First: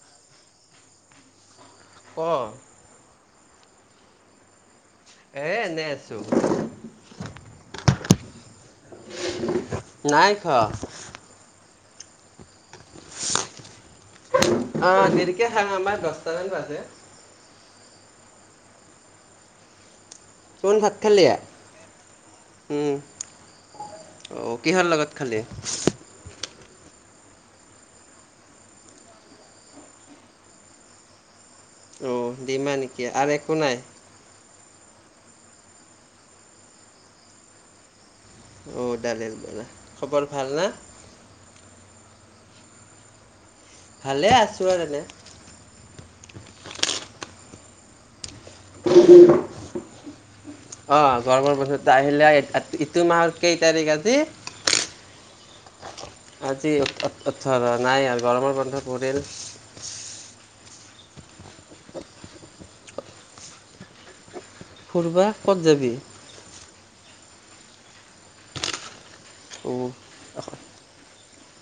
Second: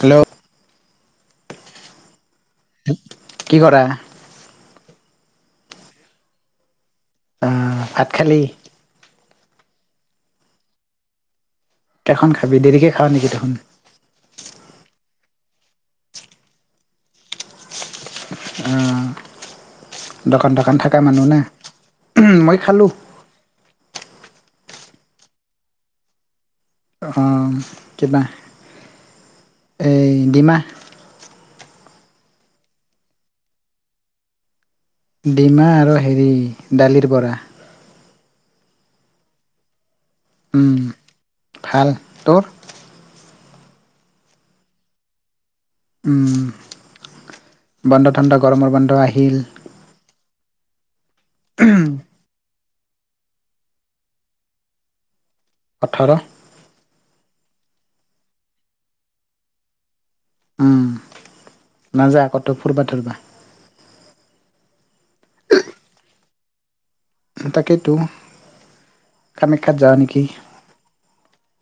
Hello অ। কি কৰা। এ এনে আছো। আহ ভাত খালি। নাই খোৱা। এখন খাবি দেৰিকে খাৱ নেকি দেখোন। অ দেৰিকে খাং আমাৰ দহটামান বাজে। উম। দকান চোন দকান ভাত থাকা খালি মানুহ না উম মই খালোঁ। উম অ কিহৰ লগত খালি? অ কিবা এই ডিমা। অ দিমা নেকি আৰু একো নাই? ডিমা আৰু হেৰি ডালিৰ বৰা। অ ডালিৰ বৰা। খবৰ ভাল না। উম ভাল তোৰ। ভালে আছো আৰু তেনে। উম। [unintelligible] গৰমৰ বন্ধ আহিল। অ গৰমৰ বন্ধতোত আহিলে এইটো মাহৰ কেই তাৰিখ আজি? ওঠৰ আজি। নাই আৰু গৰমৰ বন্ধ পৰিল। উম নাযায় কতো ফুৰিবা ঠুৰবা। ফুুৰিবা ক'ত যাবি? তাকেইটো অ কামাখ্যাত যাওঁ নেকি।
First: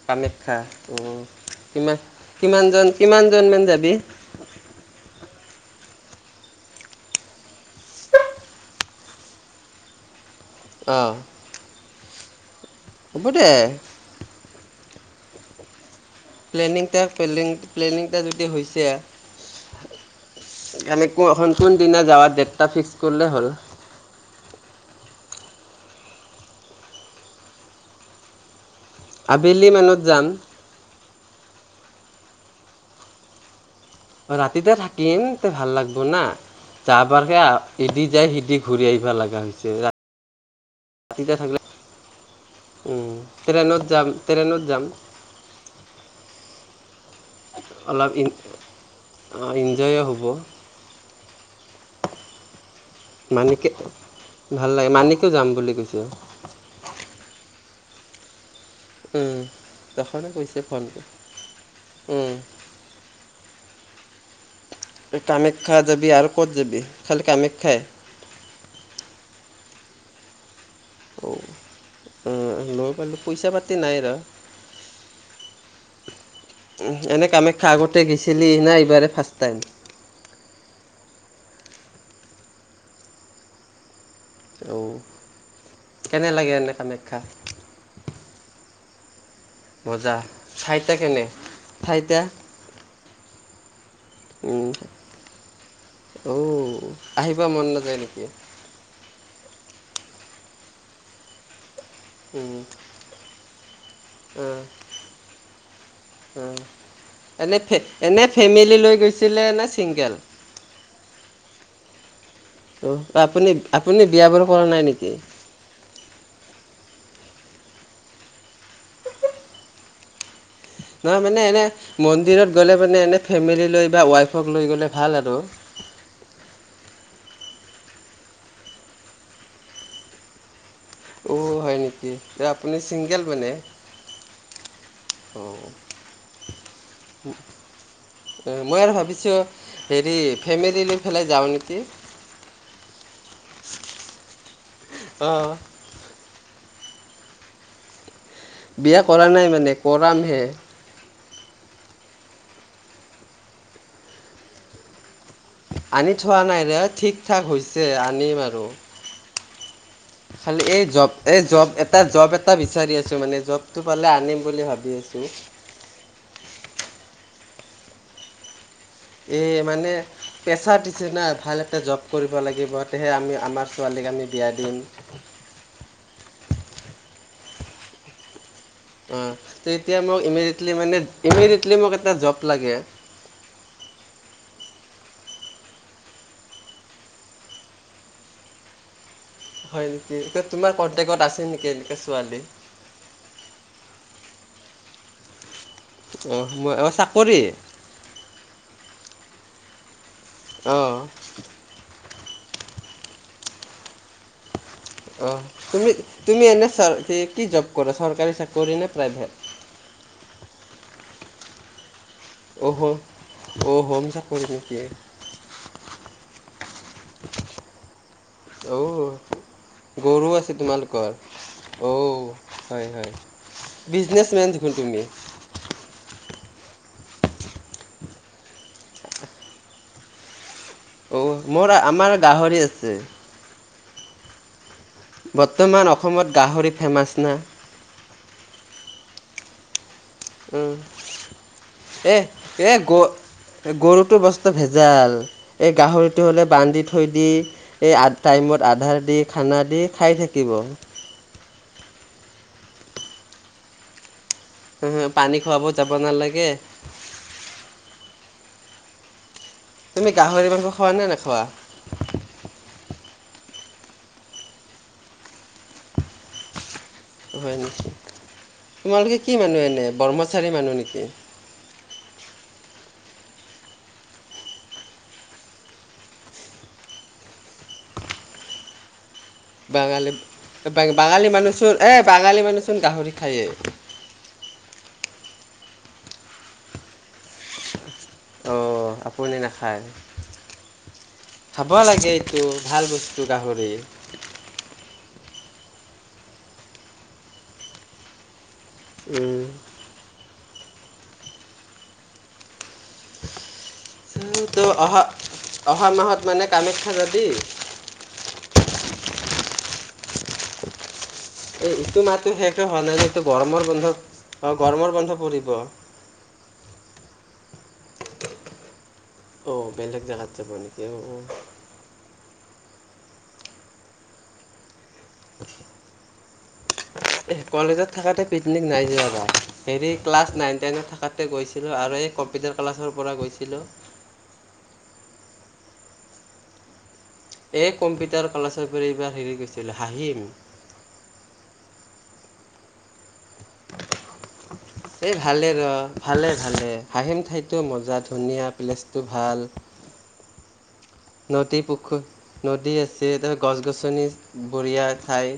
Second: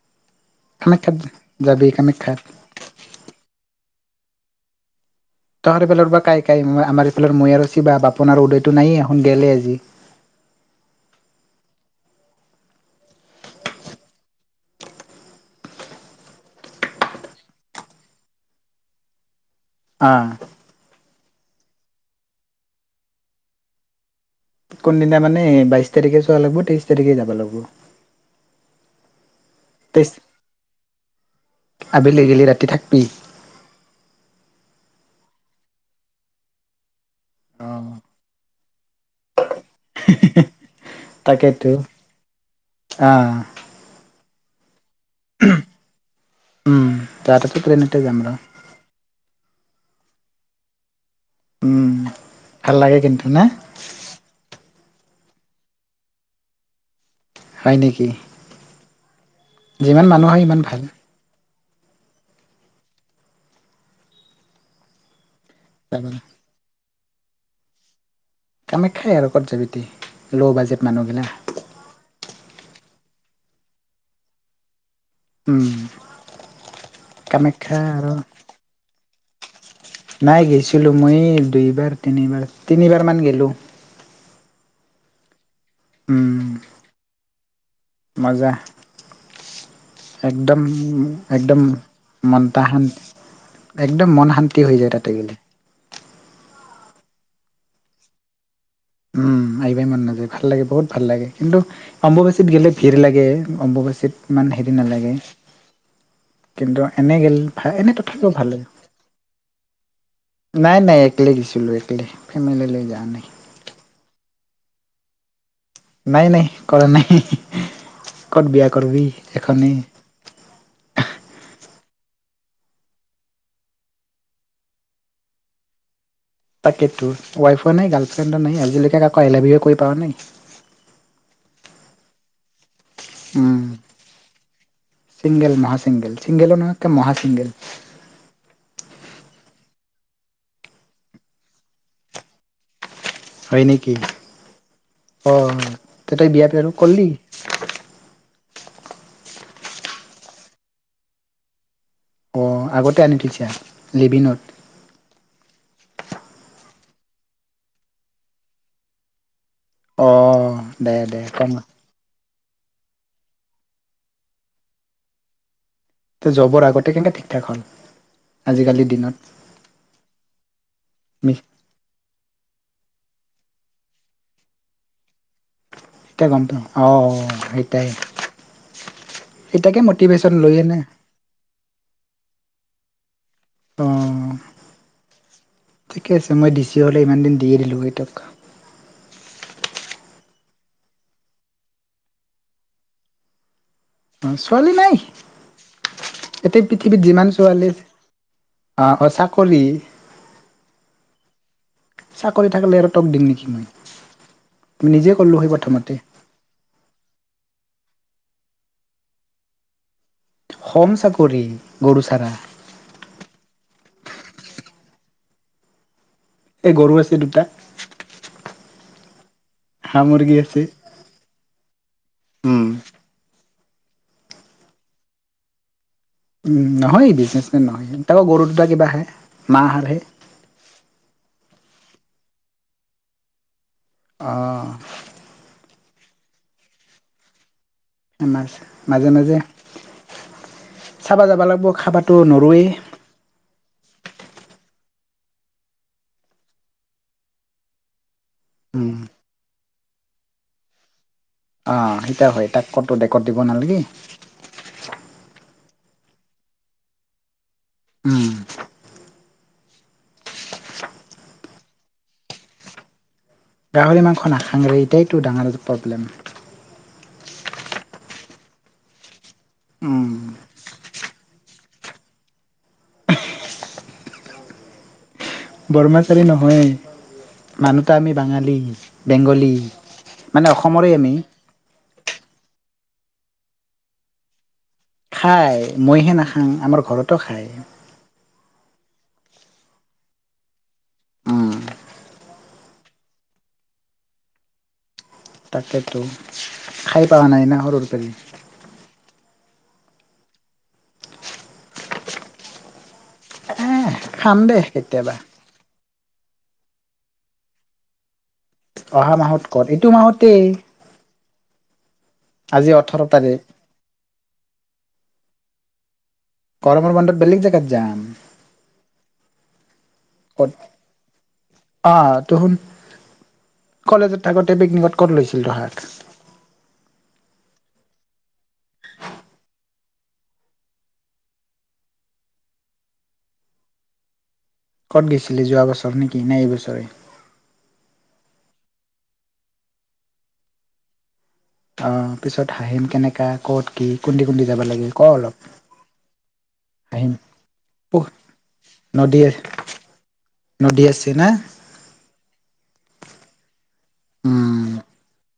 কামাখ্যা কামাখ্যাত উম যাবি কামাখ্যাত কি-কিমানজন কিমান জন মান যাবি? তহঁৰফালৰ পৰা কাই কাই আমাৰ এইফালৰ মই আৰু শিৱা, বাপন আৰু উদয়টো নায়েই এখন গেলে আজি। আহ। হ'ব দে। প্লেনিংটা প্লেং প্লেনিংটা যদি হৈছে অঁ। [unintelligible] কোন দিনা যাওঁ, ডেটটা ফিক্স কৰিলেই হ'ল। কোনদিনা মানে বাইছ তাৰিখে চোৱা লাগিব, তেইছ তাৰিখে যাব লাগিব। আবেলি মানত যাম। আবেলি গেলি ৰাতি থাকবি। ৰাতিতে থাকিম তে, ভাল লাগিব না [unintelligible] ইদি যাই সিদি ঘূৰি আহিবা লগা হৈছে, ৰাতি থাকিলে, তাকেইতো উম্ আহ ট্ৰেইনত যাম ট্ৰেইনত যাম। উম। [unintelligible] ট্ৰেইনতে যাম ৰ। জয়ো হ'ব। উম। ভাল লাগে কিন্তু না। মানিকে ভাল লাগে মানেটো যাম বুলি কৈছো। হয় নেকি। উম, যিমান মানুহ তখনে হয় সিমান কৈছে ভাল ফোনটো উম কামাখ্যা যাবি যাবলে আৰু ক'ত যাবি। খালী কামাখ্যায়ে। কামাখ্যাই আৰু ক'ত যাবি দি, ল' বাজেত অঁ, ল' পালো পইচা পাতি নাই ৰ। উম উম এনে কামাখ্যা আগতে গিছিলি নাই এইবাৰে ফাষ্ট টাইম। নাই গৈছিলো, মই এই দুইবাৰ তিনিবাৰ, তিনিবাৰ মান গেলো। অও। কেনে উম লাগে এনে কামাখ্যা। মজা। মজা একদম- ঠাইটা কেনে একদম ঠাইটা মন তা একদম মন শান্তি উম, হৈ যায় তাতে গ'লে। অ আহিব মন নাযায় নেকি। উম, আহিবাই মন নাযায় ভাল লাগে বহুত ভাল লাগে কিন্তু অম্বুবাচীত উম, গেলে ভিৰ লাগে, অম্বুবাচীত ইমান অ', হেৰি নালাগে, অ'। কিন্তু এনে গেল ফে এনে তথাপিও ভাল, ফেমিলি লৈ গৈছিলে নে ছিংগেল নাই- নাই একলে গৈছিলোঁ একলে ফেমিলি লৈ অ যোৱা নাই। আপুনি আপুনি বিয়া বাৰু কৰা নাই নেকি। নাই -নাই কৰা নাই, ক'ত বিয়া কৰবি এখনেই। নহয় মানে এনে মন্দিৰত গ'লে মানে এনে ফেমিলি লৈ বা ৱাইফক লৈ গ'লে ভাল আৰু। তাকেইটো ৱাইফো নাই গাৰ্লফ্ৰেণ্ডো নাই আজিলৈকে কাকো আই লাভ উ কৈ পোৱা নাই অ' হয় নেকি আপুনি ছিংগেল মানে চিংগেল অ মহা চিংগেল চিংগেলো নহয় একে মহা চিংগেল মই আৰু ভাবিছোঁ হেৰি ফেমিলি লৈ পেলাই যাওঁ নেকি হয় নেকি অঁ তেতিয়া বিয়াত হেতু কলি বিয়া কৰা নাই মানে কৰামহে অঁ আগতে আনি থৈছা লিভিনট আনি থোৱা নাই দে ঠিক ঠাক হৈছে আনিম আৰু অ খালি এই দে জব দে এই কম জব এটা জব এটা এটা বিচাৰি আছো মানে জবটো পালে আনিম বুলি ভাবি আছো আজিকালি এই মানে পেছাৰ দিছে না আমি ভাল এটা জব কৰিব লাগিব তেহে আমি আমাৰ ছোৱালীক আমি বিয়া দিম সেইটাই গমটো অ' সেইটাই অ' সেইটাকে এতিয়া মোক মটিভেশ্যন লৈ ইমিডিয়েটলি আনে মানে ইমিডিয়েটলি মোক এটা জব লাগে অঁ ঠিকেই আছে মই ডি চি হ'লে ইমান দিন দিয়েই দিলোঁ হয় টোক হয় নেকি এ তোমাৰ কন্টেক্ত আছে নেকি এনেকা ছোৱালী অ' ছোৱালী নাই অঁ এতিয়া মই অঁ পৃথিৱীত যিমান চাকৰি ছোৱালী আছে আঁ চা কৰি অঁ চাকৰি থাকিলে আৰু টোক দিম নেকি মই আমি নিজে কৰিলো অঁ সেই তুমি প্ৰথমতে তুমি এনে চা কি জব কৰা কৰা চৰকাৰী চাকৰি নে প্ৰাইভেট হম চাকৰি গৰু চাৰা অঁ হ অ' হম চাকৰি নেকি এই গৰু আছে দুটা অ' হাঁহ গৰু মুৰ্গী আছে তোমালোকৰ অ' উম হয় হয় বিজনেছমেন দেখোন তুমি নহয় বিজনেচমেন নহয় হেনকা গৰু দুটা কিবা হে মাঁহতহে অঁ মোৰ আমাৰ গাহৰি আছে অঁ বৰ্তমান অসমত গাহৰি ফেমাছ না মাজে মাজে উম চাবা যাবা লাগিব খাবাতো এ নৰুৱেই এ গ গৰুটো বস্তা ভেজ ভেজাল এই গাহৰিটো হ'লে বান্ধি থৈ দি এই টাইমত আধা উম ৰাতি খানা দি খাই থাকিব অঁ সেইত হয় তাক ক'তো ডেকত দিব নালাগে [unintelligible] হোম পানী খোৱাব যাব নালাগে উম তুমি গাহৰি মাংস খোৱা নে নোখোৱা গাহৰি মাংস নাখাং ৰে এইটোয়ে টো ডাঙৰ প্ৰব্লেম হয় নেশ্চি তোমালোকে [unintelligible] কি মানুহ এনে উম ব্ৰহ্মচাৰী মানুহ নেকি বৰ্মচাৰী নহয় এ মানুহতা আমি বাঙালী বেংগলী বাঙালী মানে অসমৰে আমি বাঙালী মানুহ চোন এ বাঙালী মানুহ চোন গাহৰি খায় এ খাই মইহে নাখাং আমাৰ ঘৰত ত খায় অঁ আপুনি নাখায় উম খাব লাগে এইটো ভাল বস্তু গাহৰি তাকেতো খাই পোৱা নাই না সৰুৰ পাৰি উম [inaudible] এহ খাম [unintelligible] দে তো অহা কেতিয়াবা অহা মাহত মানে কামাখ্যা যাবি? তে এই ইটো মাতো শেষে হোৱা নাই যে এইটো গৰমৰ বন্ধ অ গৰমৰ বন্ধ কৰিব গৰমৰ বন্ধত বেলেগ জেগাত যাম অঁ বেলেগ জেগাত যাব ক'ত নেকি অঁ অ অ কলেজত থাকোতে পিকনিকত কত লৈছিল তহাত কলেজত থাকাঁতে পিকনিক নাই যোৱা এবাৰ হেৰি ক্লাছ নাইন টেনত থকাতে গৈছিলোঁ আৰু এই কম্পিউটাৰ ক্লাছৰ পৰা গৈছিলোঁ ক'ত গৈছিলে যোৱা বছৰ নেকি নে এইবছৰে? এই কম্পিউটাৰ ক্লাছৰ পৰা এইবাৰ হেৰি গৈছিল হাঁহিম অ পিছত হাঁহিম কেনেকা কত কি কুন্দি কুন্দি এই ভালে ৰ ভালে ভালে হাঁহিম ঠাইটো মজা উহ ধুনীয়া প্লেছটো নদী ভাল নদী আছে না নদী পুখুৰী নদী আছে তাৰ গছ গছনি উম বঢ়িয়া ঠাই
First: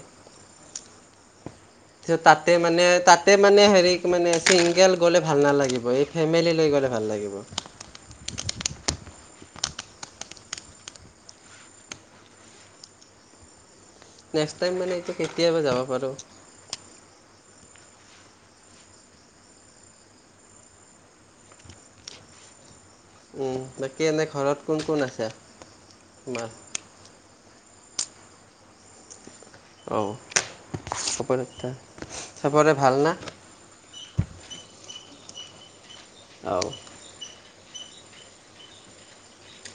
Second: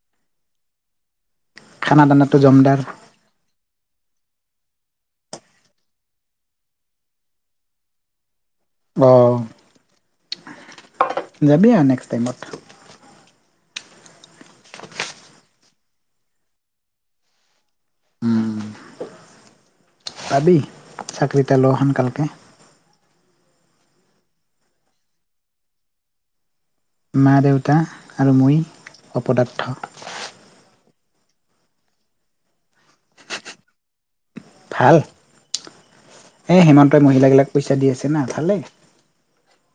খানা দানাটো তাতে জমদাৰ মানে তাতে মানে হেৰি মানে চিংগেল গ'লে ভাল নালাগিব এই ফেমিলি গ'লে ভাল লাগিব অ যাবি আৰু নেক্সট টাইমত নেক্স টাইম মানে কেতিয়াবা যাব পাৰো? পাবি চাকৰি এটা ল সোনকালকে উম বাকী এনে ঘৰত কোন কোন আছে তোমাৰ? মা- দেউতা আৰু মই পদাৰ্থ অ হ'ব চবৰে ভাল না ভাল অ এই হিমন্তই মহিলাবিলাক পইচা দি আছে না ভালেই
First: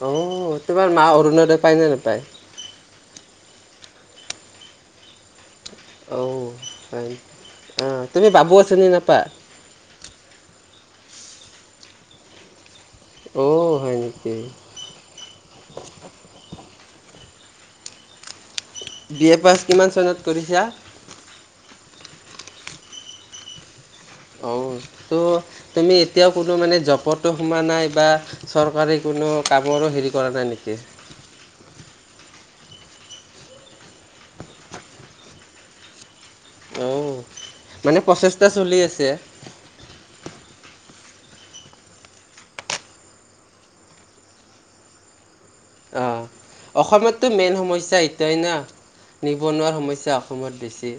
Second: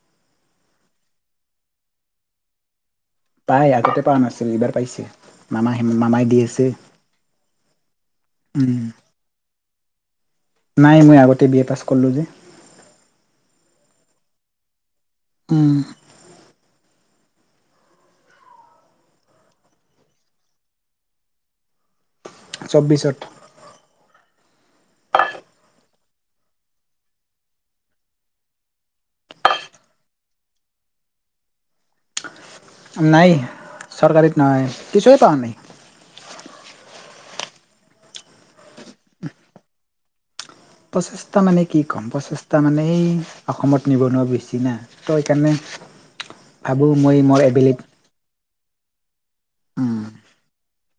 অহ তোমাৰ মা অৰুণোদয় পায়নে নেপায় তাই আগতে পোৱা নাছিল এইবাৰ পাইছে মামা মামাই অও দি আছে হয় অহ তুমি বাবু উম আঁচনি নোপোৱা নাই মই আগতে বি এ পাছ কৰিলোঁ যে অহ হয় নেকি উম, বি এ পাছ কিমান চনত কৰিছা? চৌব্বিছত অহ তহ তুমি এতিয়াও কোনো মানে জবতো সোমোৱা নাই বা চৰকাৰী কোনো কামৰো হেৰি কৰা নাই নেকি নাই চৰকাৰীত নহয় কিছো এহ পোৱা নাই অহ মানে প্ৰচেষ্টা চলি আছে প্ৰচেষ্টা মানে কি ক'ম প্ৰচেষ্টা মানে এই অসমত নিবনুৱা বেছি নাহ তঅ সেইকাৰণে অহ ভাবোঁ মই অসমততো মোৰ মেইন এবিলিট সমস্যা এইটোৱেই না নিবনুৱাৰ উম, সমস্যা অসমত বেছি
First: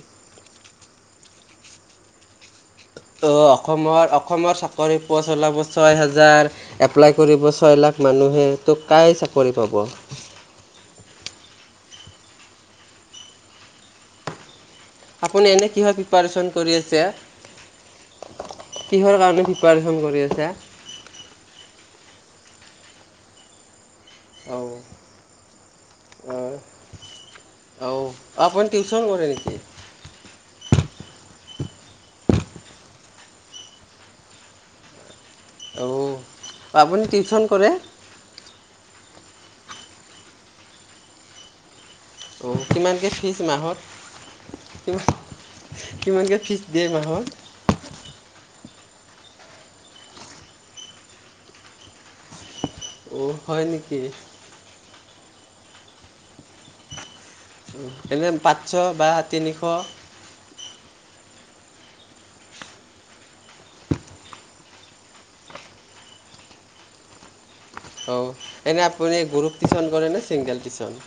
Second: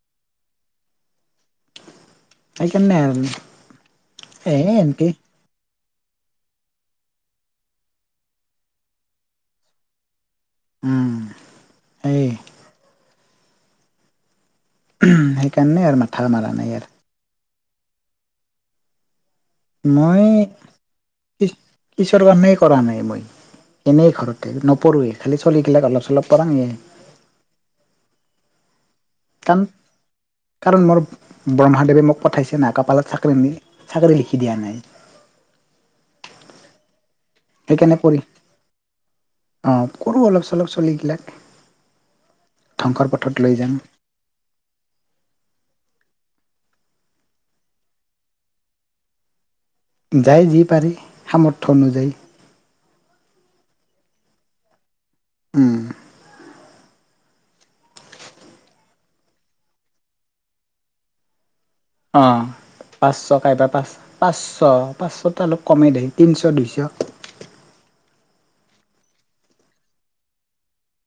সেইকাৰণে আৰু অহ অসমৰ এ অসমৰ চাকৰি এনকে পোৱা চেলা বস্তু ছয় হাজাৰ এপ্লাই কৰিব ছয় লাখ মানুহে তহ কাই চাকৰি পাব উম এই আপুনি এনে সেইকাৰণে কিহৰ আৰু মাথা প্ৰিপাৰেচন মাৰা নাই কৰি আৰু, আছে কিহৰ কাৰণে প্ৰিপাৰেশ্যন কৰি মই আছে পি পিছৰ কাৰণে কৰা নাই মই এনেই ঘৰতে অ' নপঢ়োৱে খালি চলীগিলাক অলপ চলপ কৰাং অ' এহ অ' আপুনি টিউচন কৰে নেকি [unintelligible] ব্ৰহ্মাদেৱে মোক পঠাইছে না কপালত চাকৰি নি চাকৰি লিখি দিয়া নাই অও আপুনি টিউ টিউচন কৰে অহ কৰোঁ অলপ চলপ চলিগিলাক অহ ধ্বংসৰ কিমানকৈ পথত ফিজ লৈ যাম মাহত টিউ কিমানকৈ ফিজ দিয়ে মাহত যায় যি পাৰি সামৰ্থ্য অনুযায়ী অহ হয় নেকি উম এনে পাঁচশ বা তিনিশ অঁ পাঁচশ! কাইবা পাঁচ, পাঁচশ, পাঁচশটো অলপ কমেই দে, তিনশ! দুইশ! অঁ! এনে আপুনি গ্ৰুপ টিচন কৰেনে ছিংগল টিচন?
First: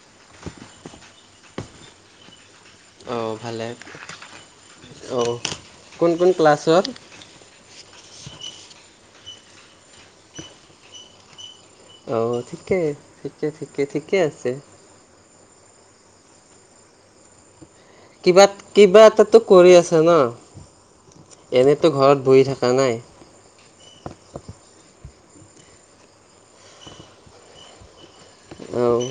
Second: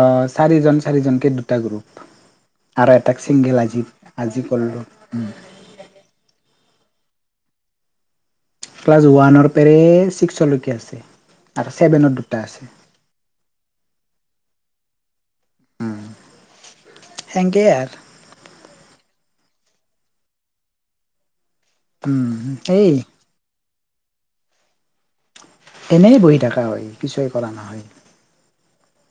অঁ! চাৰিজন চাৰিজনকে দুটা গ্ৰুপ। আৰু এটাক অঁ! ছিংগল ভালে আজি আজি কৰিলোঁ অঁ! কোন কোন ক্লাছৰ? ক্লাছ ওৱানৰ পেৰে ছিক্স'লৈকে আছে। আৰু ছেভেনত অঁ! দুটা আছে ঠিকে, ঠিকে, ঠিকে, ঠিকে আছে। উম! সেংকেই আৰ। কিবা, কিবা এটাতো কৰি আছো ন! এনেতো ঘৰত বহি উম, থাকা এই নাই। এনেই বহি থকা হয়, কিছয় কৰা নহয়। অঁ!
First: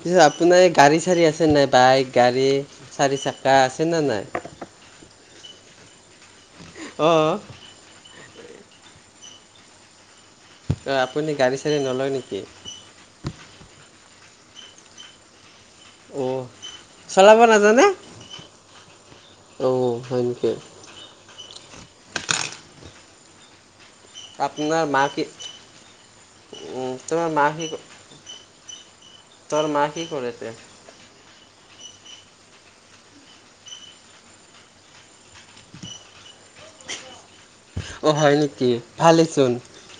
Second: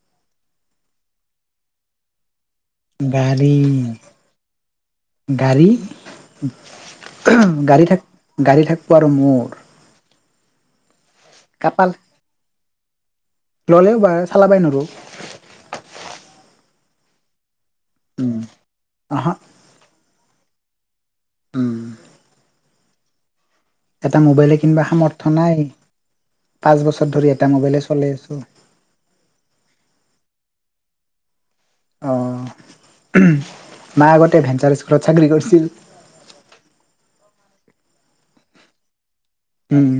পিছত আপোনাৰ এই গাড়ী চাড়ী আছে নাই? বাইক! গাড়ী! চাৰিচাকা গাড়ী আছে না নাই? গাড়ী? অঁ অঁ, গাড়ী থাক- গাড়ী থাকব আৰু মোৰ? অঁ! আপুনি গাড়ী-চাৰি কাপাল নলয় নেকি? ল'লেও বা চালাবাই নৰো। অ! চলাব নাজ জানে? আহা অ! হয় নেকি! [inaudible] উম! এটা মোবাইলে কিনবা আপোনাৰ মা কি সামৰ্থ্য নাই, পাঁচ উম, বছৰ তোমাৰ ধৰি মা এটা কি মোবাইলে চলে আছোঁ। তোৰ মা কি কৰে তে অ! মা আগতে ভেঞ্চাৰ স্কুলত চাকৰি কৰছিল। অ হয় নেকি? ভালেইচোন! উম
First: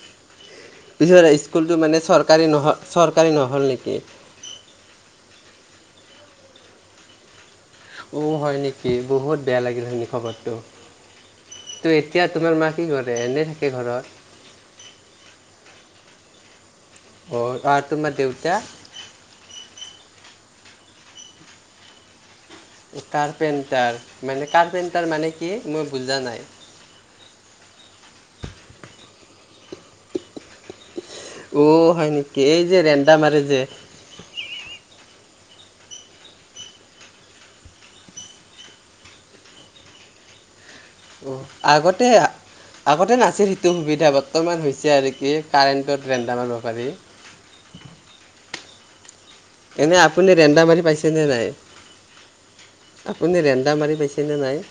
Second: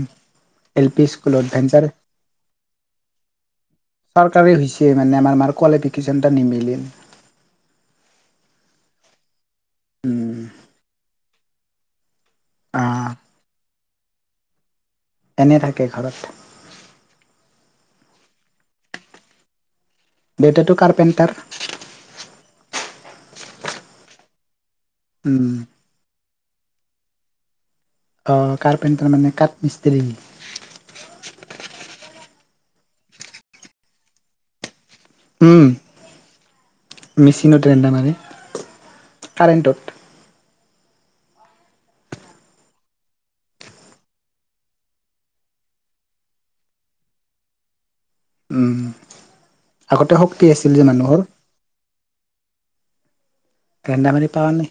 এল পি পিছত স্কুলত স্কুলটো ভেঞ্চাৰ মানে চৰকাৰী নহ চৰকাৰী নহ'ল নেকি? কোৱালিফিকেশ্যনটা নিমিলিল। উ হয় নেকি! বহুত বেয়া লাগিল শুনি উম খবৰটো। [inaudible] এতিয়া তোমাৰ মা কি আহ কৰে? এনেই থাকে ঘৰত! এনে থাকে ঘৰত। অ! আৰ তোমাৰ দেউতা? দেউতাটো কাৰ্পেণ্টাৰ। কাৰ্পেণ্টাৰ। মানে কাৰ্পেণ্ট তাৰ মানে উম কি? মই বুজা নাই অ কাৰ্পেণ্টাৰ মানে কাঠমিস্ত্ৰী। অ হয় নেকি? এই যে, ৰেন্দা মাৰে যে! উম মেচিনত ৰেন্দা মাৰে কাৰেণ্টত। অ আগতে আগতে নাছিল সেইটো সুবিধা বৰ্তমান হৈছে আৰু কি কাৰেণ্টত ৰেণ্ডামাৰিব পাৰি। উম এনে আগতে আপুনি শক্তি ৰেন্দা আছিল যে মাৰি মানুহৰ পাইছেনে নাই? [unintelligible] আপুনি ৰেন্দা মাৰি পাইছেনে নাই?